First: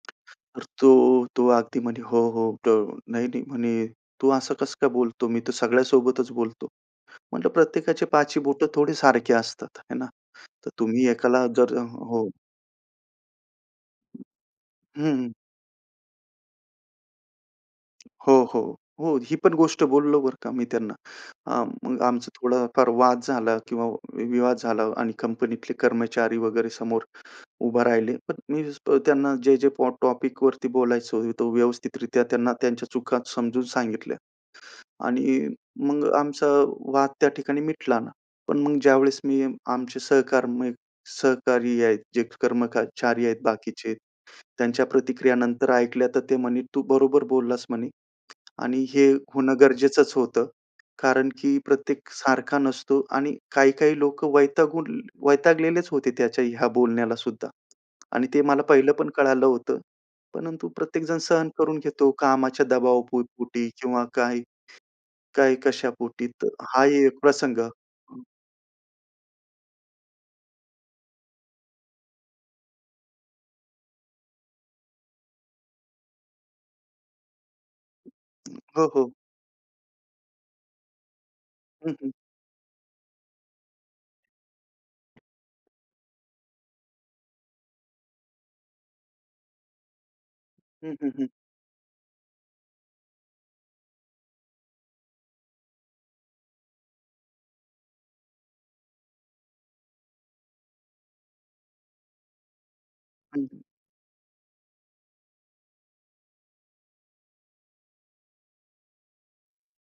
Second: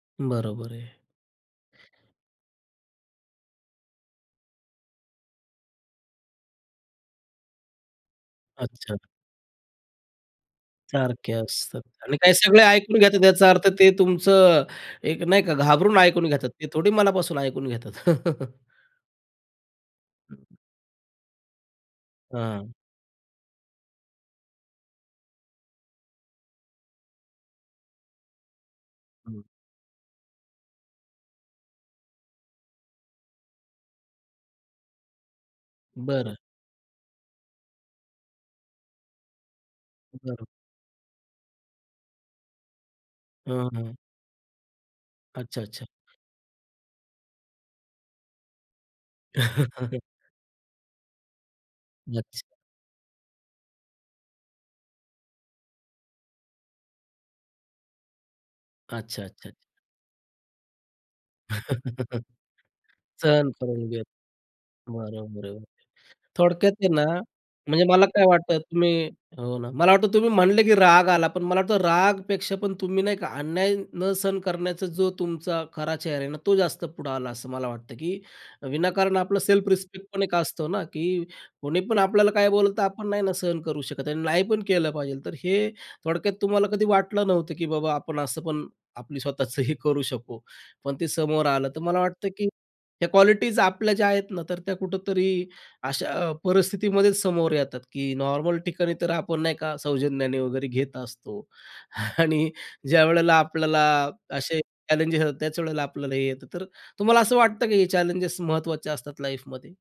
तर बरोबर आहे. तो, तो अगदी म्हणे, हो, हो त नाही-नाही, म्हणे, तू असं कसं काय बोलतो? मी तर सगळ्यासोबतच बोलतो. म्हटलं, प्रत्येकाची पाचही बोटं थोडे अच्छा. सारखे असतात, हे ना. तर तुम्ही सारखे एकाला जर असतात. आणि हो. काही सगळे ऐकून घेतात याचा अर्थ ते हं, तुमचं अ, एक हं. नाही का घाबरून ऐकून घेतात, ते थोडी मनापासून ऐकून घेतात. हो, हो. हो, ही पण गोष्ट बोललो बरं का मी त्यांना. अ, मग आमचा हां. थोडाफार वाद झाला किंवा विवाद झाला आणि कंपनीतले कर्मचारी वगैरे समोर उभे राहिले. पण मी त्यांना हं. जे-जे पॉ टॉपिकवरती बोलायचं, ते व्यवस्थितरीत्या त्यांना त्यांच्या चुका समजून सांगितल्या आणि मग बरं. आमचा वाद त्या ठिकाणी मिटला ना. पण मग ज्यावेळेस मी आमचे बरोबर. सहकार्मिक सहकारी आहेत, जे कर्मचारी आहेत हं, बाकीचे, हं. त्यांच्या प्रतिक्रिया अच्छा, नंतर अच्छा. ऐकल्या, तर ते म्हणे, तू बरोबर बोललास म्हणे आणि हे होणं गरजेचंच होतं कारण की प्रत्येक अच्छा. सारखा नसतो आणि काही-काही लोकं वैतागून वैतागलेलेच होते त्याच्या ह्या बोलण्यालासुद्धा आणि ते मला पहिलं पण अच्छा, कळालं अच्छा. होतं. परंतु प्रत्येक जण सहन करून घेतो कामाच्या सहन दबावापोटी करून घेत. किंवा काही. बरोबर काय आहे. कशा पोटी, तर थोडक्यात हा आहे ही ना, एक प्रसंग. म्हणजे मला काय वाटतं तुम्ही हो ना, मला वाटतं तुम्ही म्हटले की राग आला, पण मला वाटतं रागपेक्षा पण तुम्ही नाही का अन्याय न सहन करण्याचा जो तुमचा खरा चेहरा आहे ना, तो जास्त पुढं आला असं मला वाटतं, की हो, हो. विनाकारण आपलं सेल्फ रिस्पेक्ट पण एक असतं ना, की कोणी हं, पण हं. आपल्याला काही बोललं, तर आपण नाही ना सहन करू शकत आणि नाही पण केलं पाहिजेल. तर हे थोडक्यात तुम्हाला कधी वाटलं नव्हतं, की बाबा, आपण असं पण आपली स्वतःचंही करू शकू, हं, पण ते हं, हं. समोर आलं, तर मला वाटतं, की ह्या क्वालिटीज आपल्या ज्या आहेत ना, तर त्या कुठेतरी अशा परिस्थितीमध्येच समोर येतात, की नॉर्मल ठिकाणी तर आपण नाही का सौजन्याने वगैरे घेत असतो आणि ज्यावेळेला हं. आपल्याला असे चॅलेंजेस येतात, त्याच वेळेला आपल्याला हे येतं. तर तुम्हाला असं वाटतं, की हे चॅलेंजेस महत्त्वाचे असतात लाइफमध्ये?